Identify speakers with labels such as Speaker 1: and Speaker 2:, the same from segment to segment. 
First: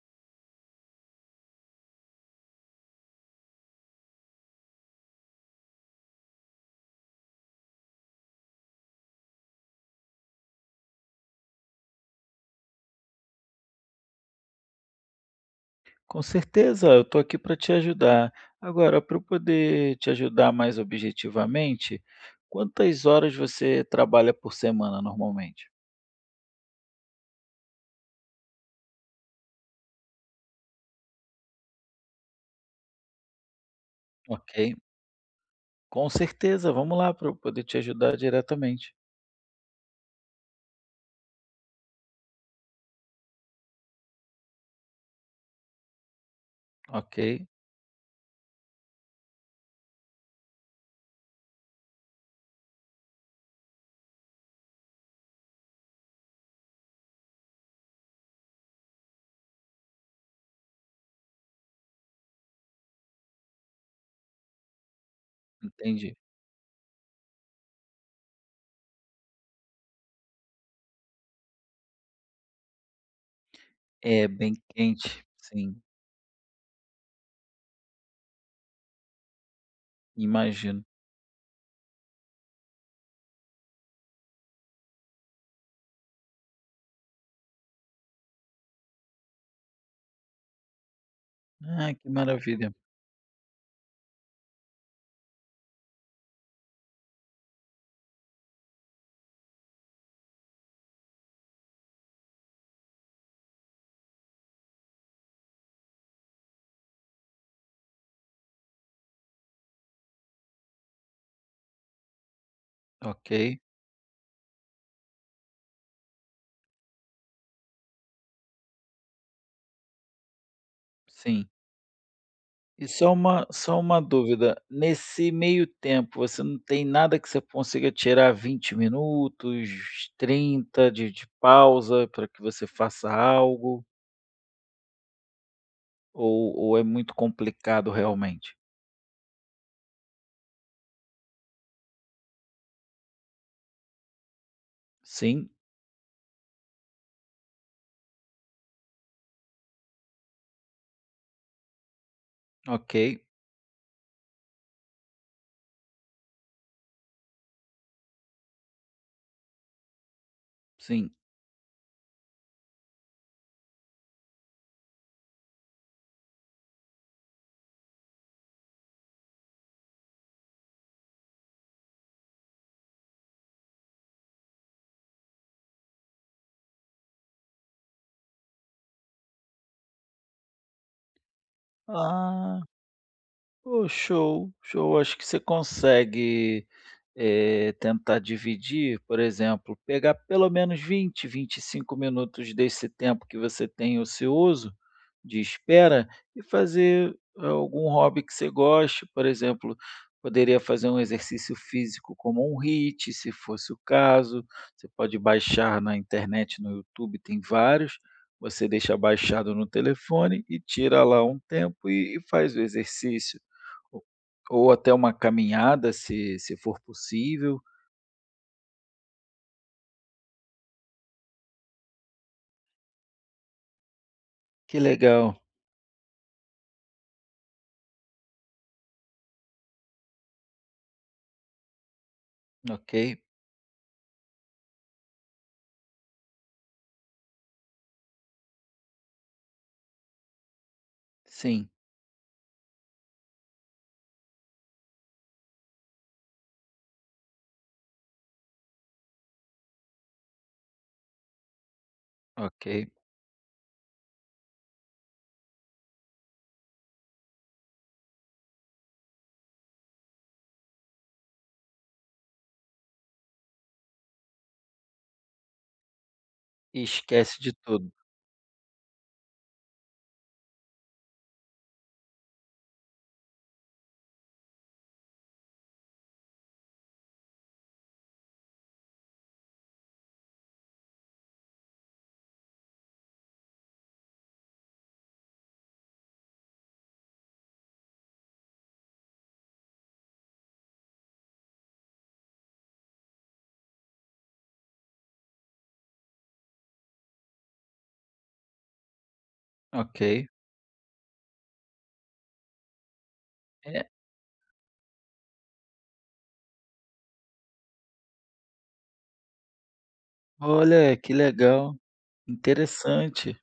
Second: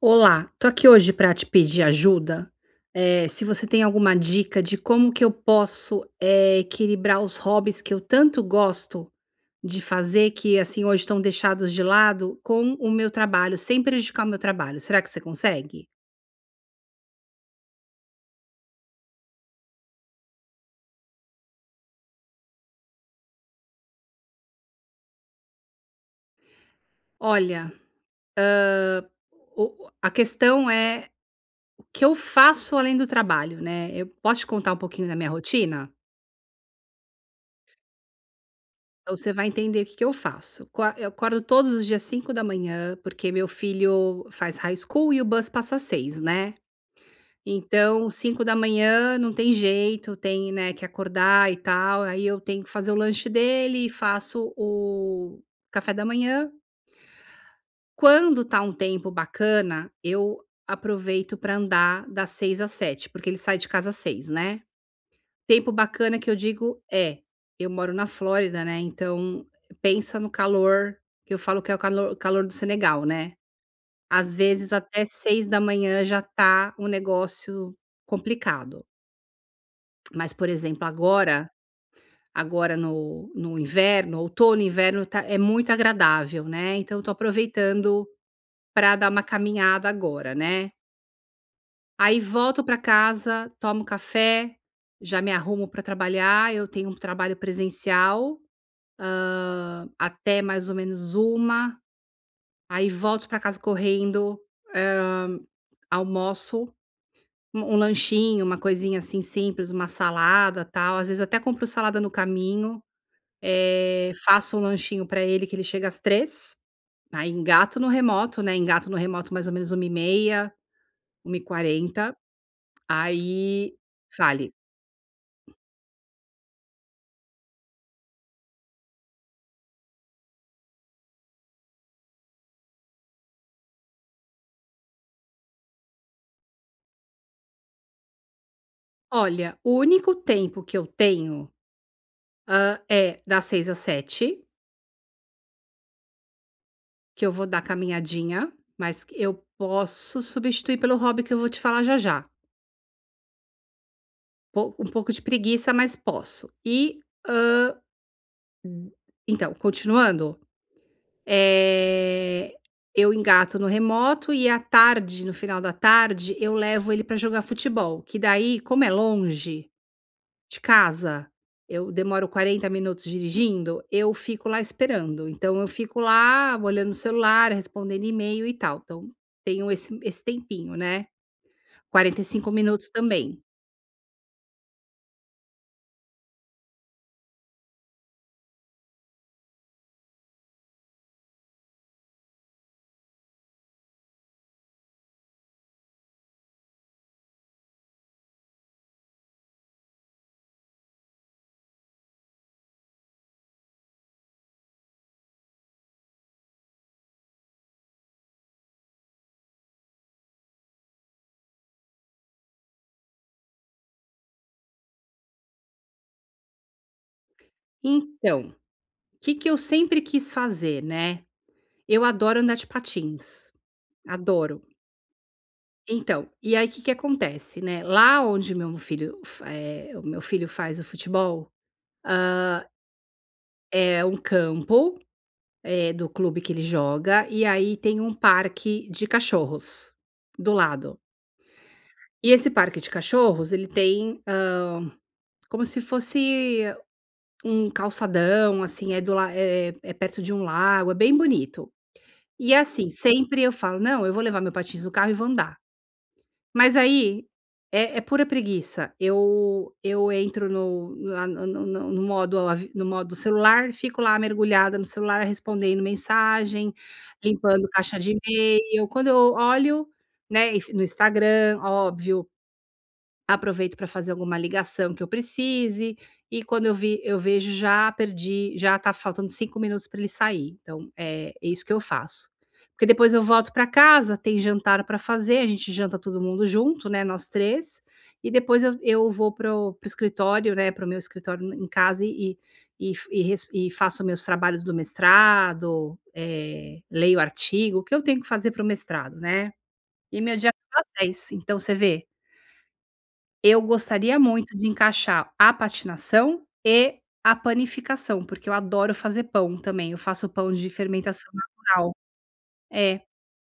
Speaker 1: Olá, tô aqui hoje para te pedir ajuda. Se você tem alguma dica de como que eu posso, equilibrar os hobbies que eu tanto gosto de fazer, que assim hoje estão deixados de lado, com o meu trabalho, sem prejudicar o meu trabalho. Será que você consegue?
Speaker 2: Com certeza, eu estou aqui para te ajudar. Agora, para eu poder te ajudar mais objetivamente, quantas horas você trabalha por semana normalmente?
Speaker 1: Olha, o a questão é o que eu faço além do trabalho, né. Eu posso te
Speaker 2: Ok,
Speaker 1: contar um pouquinho da minha rotina?
Speaker 2: com certeza, vamos lá para eu poder te ajudar diretamente.
Speaker 1: Então você vai entender o que que eu faço. Co Eu acordo todos os dias 5 da manhã porque meu filho faz high school e o bus passa 6, né.
Speaker 2: Ok,
Speaker 1: Então 5 da manhã não tem jeito, tem, né, que acordar e tal, aí eu tenho que fazer o lanche dele e faço o café da manhã. Quando tá um tempo bacana, eu aproveito para andar das 6 às 7 porque ele sai de casa às 6 né. Tempo
Speaker 2: entendi.
Speaker 1: bacana que eu digo é, eu moro na Flórida, né, então pensa no calor, que eu falo que é o calor calor do Senegal, né.
Speaker 2: É
Speaker 1: Às
Speaker 2: bem
Speaker 1: vezes até
Speaker 2: quente,
Speaker 1: seis da
Speaker 2: sim,
Speaker 1: manhã já tá um negócio complicado. Mas, por
Speaker 2: imagino.
Speaker 1: exemplo, agora no inverno, outono inverno tá é muito agradável, né, então tô aproveitando para dar uma caminhada agora, né.
Speaker 2: Ah, que
Speaker 1: Aí volto
Speaker 2: maravilha.
Speaker 1: para casa, tomo café, já me arrumo para trabalhar, eu tenho um trabalho presencial até mais ou menos uma, aí volto para casa correndo, hã, almoço, um lanchinho, uma coisinha assim simples, uma salada, tal, às vezes até compro salada no caminho,
Speaker 2: Ok,
Speaker 1: faço um lanchinho para ele que ele chega às 3, aí engato no remoto, né, engato no remoto mais ou menos uma h 30
Speaker 2: sim.
Speaker 1: 13h40,
Speaker 2: E só uma
Speaker 1: aí
Speaker 2: só uma
Speaker 1: fale:
Speaker 2: dúvida, nesse meio tempo, você não tem nada que você consiga tirar 20 minutos, 30 de pausa para que você faça algo, ou é muito complicado realmente?
Speaker 1: "Olha, o único tempo que eu tenho, é das 6 às 7.
Speaker 2: Sim,
Speaker 1: Que eu vou dar caminhadinha, mas eu posso substituir pelo hobby que eu vou te falar já já.
Speaker 2: ok,
Speaker 1: Po Um pouco de preguiça, mas posso. E, hã, então, continuando,
Speaker 2: sim.
Speaker 1: eh, eu engato no remoto e à tarde, no final da tarde, eu levo ele para jogar futebol, que daí, como é longe de casa, eu demoro 40 minutos dirigindo, eu fico lá esperando. Então eu fico lá olhando o celular, respondendo e-mail e tal. Então tenho esse, esse tempinho, né? quarenta e cinco
Speaker 2: Ah,
Speaker 1: minutos também.
Speaker 2: pô, show, show. Acho que você consegue tentar dividir, por exemplo, pegar pelo menos 20, 25 minutos desse tempo que você tem ocioso, de espera, e fazer algum hobby que você goste. Por exemplo, poderia fazer um exercício físico como um HIIT, se fosse o caso. Você pode baixar na internet, no YouTube, tem vários, você deixa baixado no telefone e tira lá um tempo e faz o exercício ou até uma caminhada, se for possível.
Speaker 1: Então, o que, que eu sempre quis fazer, né? Eu adoro andar de patins. Adoro.
Speaker 2: Que legal,
Speaker 1: Então, e aí o que, que acontece, né? Lá onde meu filho, o meu filho faz o futebol,
Speaker 2: ok.
Speaker 1: é um campo do clube que ele joga, e aí tem um parque de cachorros do lado.
Speaker 2: Sim,
Speaker 1: E esse parque de cachorros, ele tem, como se fosse um calçadão, assim, é do la é é perto de um lago, é bem bonito. E, é
Speaker 2: ok.
Speaker 1: assim, sempre eu falo: "Não, eu vou levar meu patins no carro e vou andar". Mas aí, é pura preguiça. Eu entro no lá no no no no modo avi no modo celular, fico lá mergulhada no celular, respondendo mensagem,
Speaker 2: E esquece de
Speaker 1: limpando
Speaker 2: tudo,
Speaker 1: caixa de e-mail. Quando eu olho, né, e f no Instagram, óbvio, aproveito para fazer alguma ligação que eu precise, e quando eu vejo já perdi, já está faltando 5 minutos para ele sair, então é isso que eu faço. Porque depois eu volto para casa, tem jantar para fazer, a gente janta todo mundo junto, né, nós 3 e depois eu vou para o escritório, né, para o meu escritório em casa e faço meus trabalhos do mestrado, leio artigo, o que eu tenho que fazer para o mestrado, né.
Speaker 2: ok.
Speaker 1: E meu dia acaba às 10, então você vê eu
Speaker 2: É,
Speaker 1: gostaria muito de encaixar a patinação e a panificação, porque eu adoro fazer pão também, eu faço pão de
Speaker 2: olha, que
Speaker 1: fermentação
Speaker 2: legal,
Speaker 1: natural. É,
Speaker 2: interessante.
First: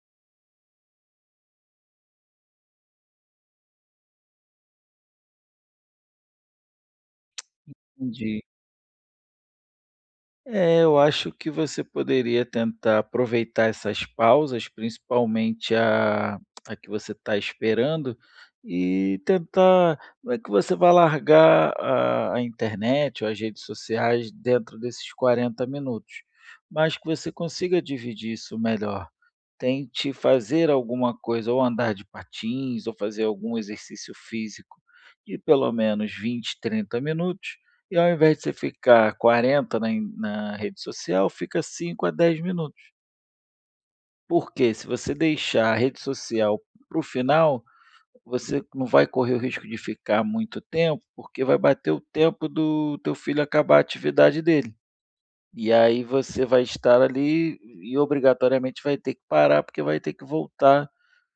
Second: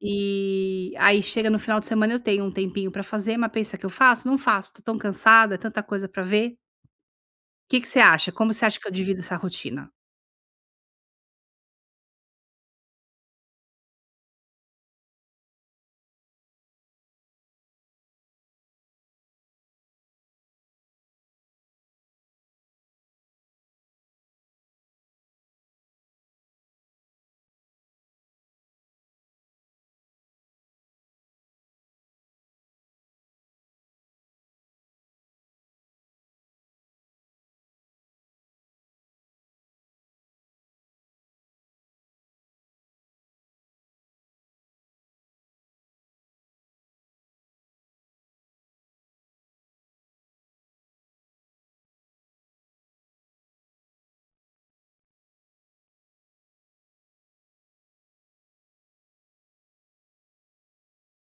Speaker 1: e aí chega no final de semana eu tenho um tempinho pra fazer, mas pensa que eu faço? Não faço, tô tão cansada, é tanta coisa pra ver. O que que você acha?
Speaker 2: Entendi.
Speaker 1: Como você acha que eu divido essa rotina?
Speaker 2: É, eu acho que você poderia tentar aproveitar essas pausas, principalmente a que você está esperando, e tentar. Não é que você vá largar a internet ou as redes sociais dentro desses 40 minutos, mas que você consiga dividir isso melhor. Tente fazer alguma coisa, ou andar de patins, ou fazer algum exercício físico de pelo menos 20, 30 minutos, e ao invés de você ficar 40 na in na rede social, fica 5 a 10 minutos. Porque se você deixar a rede social para o final, você não vai correr o risco de ficar muito tempo, porque vai bater o tempo do teu filho acabar a atividade dele. E aí você vai estar ali e obrigatoriamente vai ter que parar, porque vai ter que voltar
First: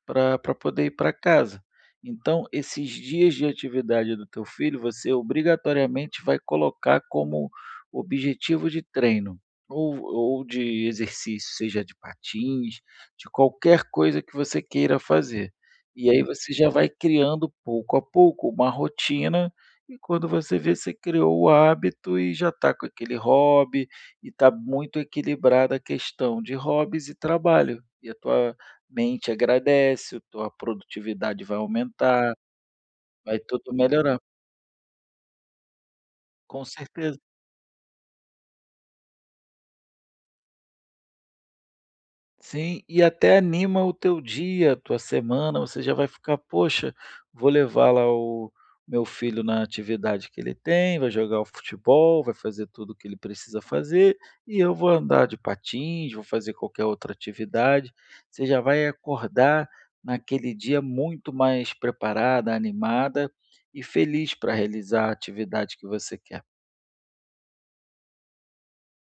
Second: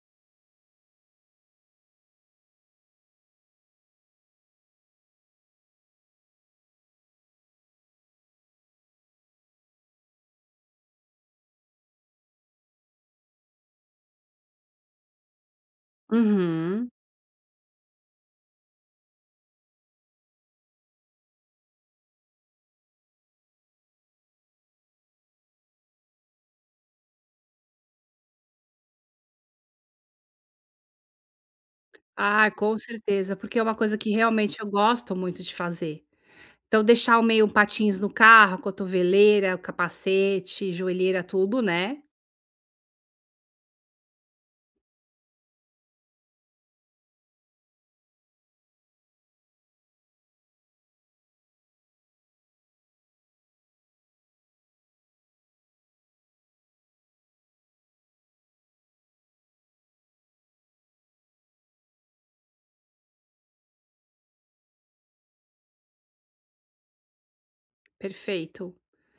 Speaker 2: para poder ir para casa. Então, esses dias de atividade do teu filho, você obrigatoriamente vai colocar como objetivo de treino, ou de exercício, seja de patins, de qualquer coisa que você queira fazer. E aí você já
Speaker 1: Uhum.
Speaker 2: vai criando pouco a pouco uma rotina, e quando você vê, você criou o hábito e já está com aquele hobby, e está muito equilibrada a questão de hobbies e trabalho. E a tua mente agradece, tua produtividade vai aumentar,
Speaker 1: Ah, com certeza,
Speaker 2: vai
Speaker 1: porque é
Speaker 2: tudo
Speaker 1: uma coisa que
Speaker 2: melhorar.
Speaker 1: realmente eu gosto muito de fazer.
Speaker 2: Com
Speaker 1: Então
Speaker 2: certeza.
Speaker 1: deixar o meio patins no carro, a cotoveleira, o capacete, joelheira, tudo, né?
Speaker 2: Sim, e até anima o teu dia, a tua semana, você já vai ficar: "Poxa, vou levar lá o meu filho na atividade que ele tem, vai jogar o futebol, vai fazer tudo o que ele precisa fazer, e eu vou andar de patins, vou fazer qualquer outra atividade". Você já vai acordar naquele dia muito mais preparada, animada e feliz para realizar a atividade que você quer.
Speaker 1: Perfeito.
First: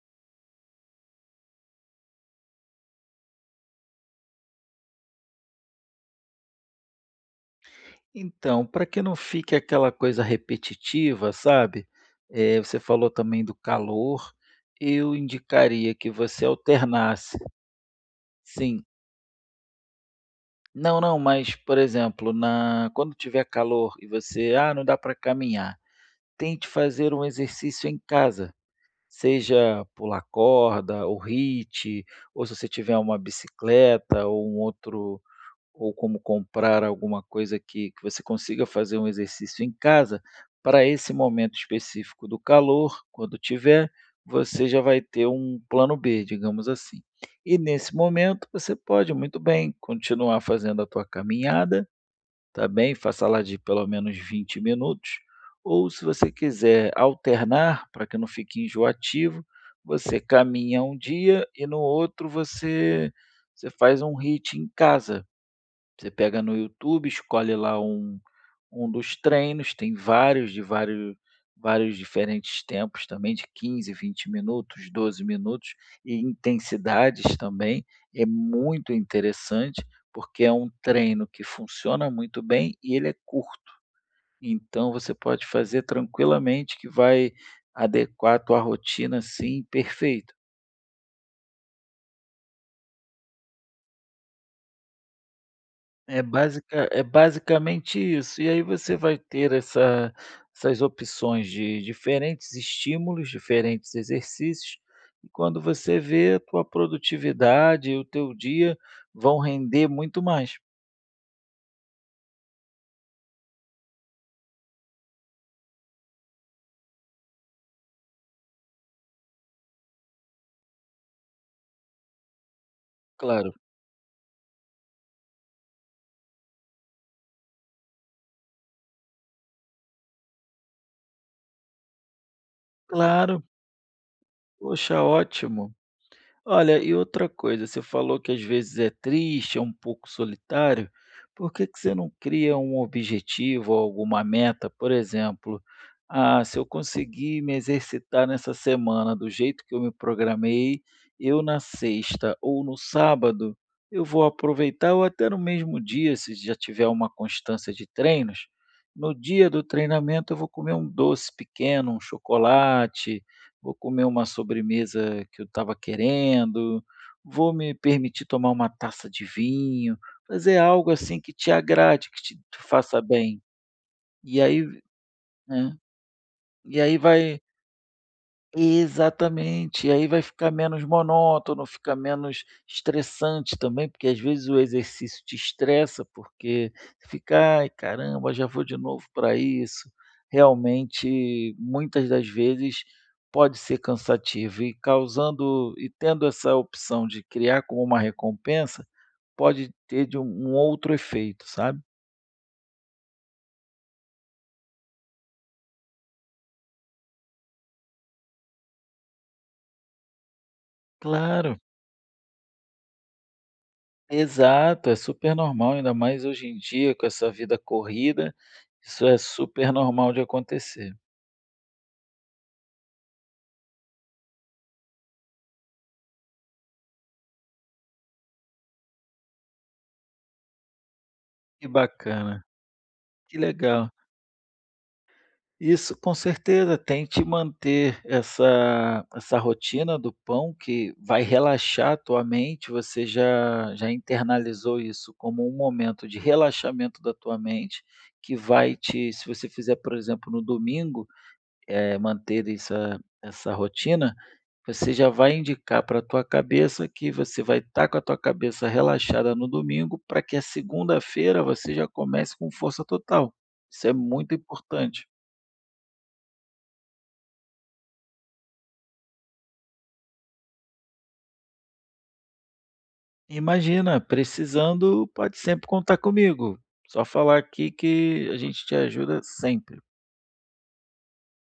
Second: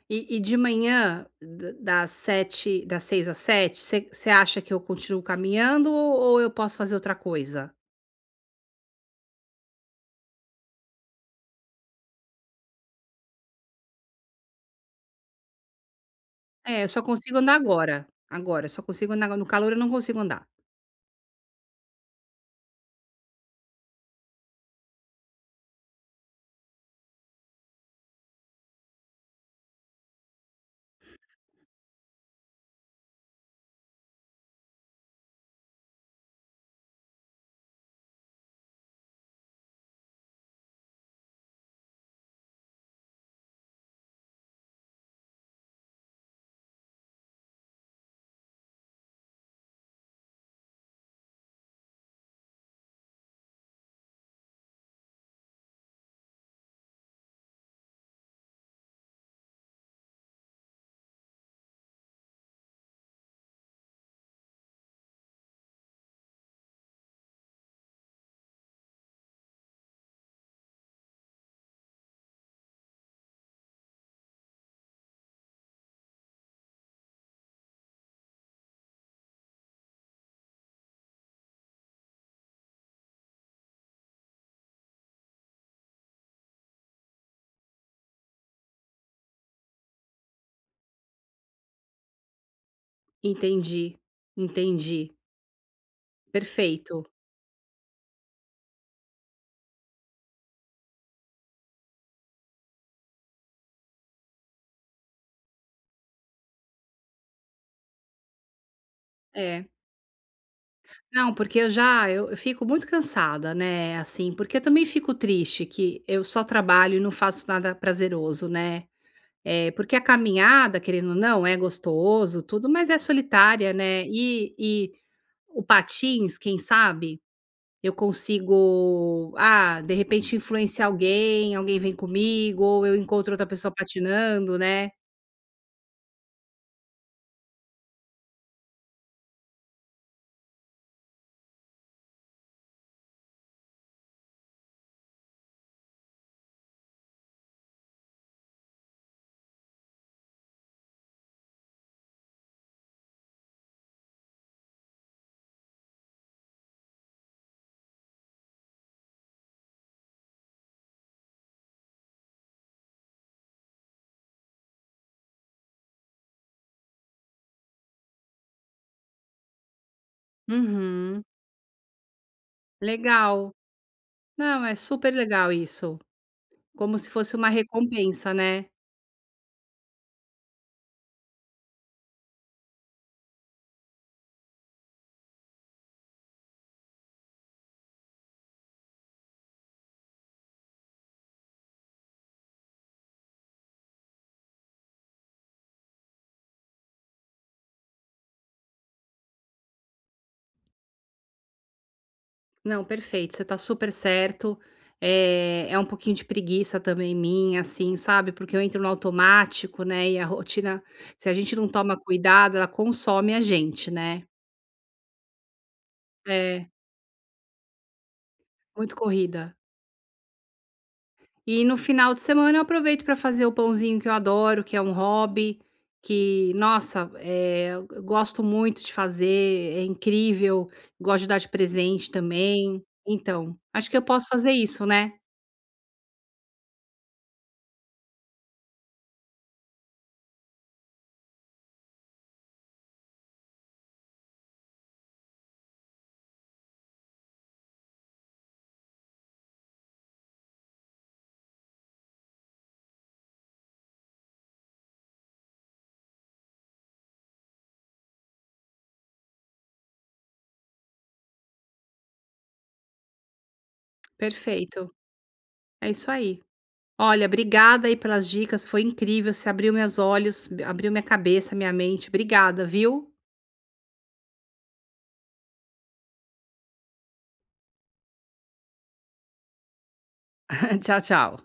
Speaker 1: E de manhã, da das 7, das 6 às 7, você acha que eu continuo caminhando ou eu posso fazer outra coisa?
Speaker 2: Então, para que não fique aquela coisa repetitiva, sabe, você falou também do calor, eu indicaria que você
Speaker 1: É, eu só consigo
Speaker 2: alternasse.
Speaker 1: andar agora, agora, eu só
Speaker 2: Sim,
Speaker 1: consigo andar agora, no calor eu não consigo andar.
Speaker 2: não, não, mas, por exemplo, na quando tiver calor e você: "Ah, não dá para caminhar", tente fazer um exercício em casa, seja pular corda ou hit, ou se você tiver uma bicicleta ou um outro, ou como comprar alguma coisa que você consiga fazer um exercício em casa, para esse momento específico do calor, quando tiver, você já vai ter um plano B, digamos assim. E nesse momento, você pode muito bem continuar fazendo a tua caminhada, tá bem? Faça lá de pelo menos 20 minutos, ou se você quiser alternar, para que não fique enjoativo, você caminha um dia e no outro você faz um HIIT em casa. Você pega no YouTube, escolhe lá um dos treinos, tem vários de vários diferentes tempos também de 15, 20 minutos, 12 minutos e intensidades também. É muito interessante, porque é um treino que funciona muito bem e ele é curto. Então você pode fazer tranquilamente que vai adequar a tua rotina, assim, perfeito.
Speaker 1: Entendi, entendi.
Speaker 2: É basica
Speaker 1: Perfeito.
Speaker 2: É basicamente isso. E aí você vai ter essas opções de diferentes estímulos, diferentes exercícios, e quando você vê, a tua produtividade e o teu dia vão
Speaker 1: É.
Speaker 2: render muito mais.
Speaker 1: Não, porque eu já eu fico muito cansada, né, assim, porque eu também fico triste que eu só trabalho e não faço nada prazeroso, né. Porque a caminhada, querendo ou não, é gostoso, tudo, mas é
Speaker 2: Claro,
Speaker 1: solitária, né. E o patins, quem sabe, eu consigo, ah, de repente influenciar alguém, alguém vem comigo, ou eu encontro
Speaker 2: claro,
Speaker 1: outra pessoa patinando, né.
Speaker 2: poxa, ótimo. Olha, e outra coisa, você falou que às vezes é triste, é um pouco solitário. Por que que você não cria um objetivo ou alguma meta? Por exemplo, ah, se eu conseguir me exercitar nessa semana do jeito que eu me programei, eu na sexta ou no sábado, eu vou aproveitar, ou até no mesmo dia, se já tiver uma constância de treinos, no dia do treinamento eu vou comer um doce pequeno, um chocolate, vou comer uma sobremesa que eu estava querendo, vou me permitir tomar uma taça de vinho, fazer algo assim
Speaker 1: Uhum,
Speaker 2: que te agrade, que te faça bem.
Speaker 1: legal.
Speaker 2: E
Speaker 1: Não,
Speaker 2: aí,
Speaker 1: é super legal
Speaker 2: né,
Speaker 1: isso,
Speaker 2: e aí
Speaker 1: como se fosse
Speaker 2: vai.
Speaker 1: uma recompensa, né.
Speaker 2: Exatamente. E aí vai ficar menos monótono, fica menos estressante também, porque às vezes o exercício te estressa, porque fica: "Ai, caramba, já vou de novo para isso". Realmente, muitas das vezes pode ser cansativo, e causando e tendo essa opção de criar como uma recompensa, pode ter de um outro efeito, sabe.
Speaker 1: Não, perfeito, você tá super certo. É um pouquinho de preguiça também minha, assim, sabe, porque eu entro no automático, né, e a rotina se a gente
Speaker 2: Claro.
Speaker 1: não toma cuidado, ela consome a gente, né.
Speaker 2: Exato, é super normal, ainda mais hoje em
Speaker 1: É,
Speaker 2: dia com essa vida corrida,
Speaker 1: muito
Speaker 2: isso é
Speaker 1: corrida.
Speaker 2: super normal de acontecer.
Speaker 1: E no final de semana eu aproveito para fazer o pãozinho que eu adoro, que é um hobby, que nossa, eu gosto muito de fazer, é incrível, gosto de dar de
Speaker 2: Que
Speaker 1: presente
Speaker 2: bacana,
Speaker 1: também.
Speaker 2: que
Speaker 1: Então, acho
Speaker 2: legal.
Speaker 1: que eu posso fazer isso, né.
Speaker 2: Isso com certeza, tente manter essa rotina do pão que vai relaxar a tua mente, você já internalizou isso como um momento de relaxamento da tua mente, que vai te se você fizer, por exemplo, no domingo, manter essa rotina, você já vai indicar para a tua cabeça que você vai estar com a tua cabeça relaxada no domingo, para que a segunda-feira você já comece com força total. Isso é muito
Speaker 1: Perfeito,
Speaker 2: importante.
Speaker 1: é isso aí. Olha, obrigada aí pelas dicas, foi incrível, você abriu meus olhos, abriu minha cabeça, minha mente. Obrigada, viu?
Speaker 2: Imagina, precisando, pode sempre contar comigo. Só falar aqui que a gente te ajuda sempre.
Speaker 1: Tchau, tchau.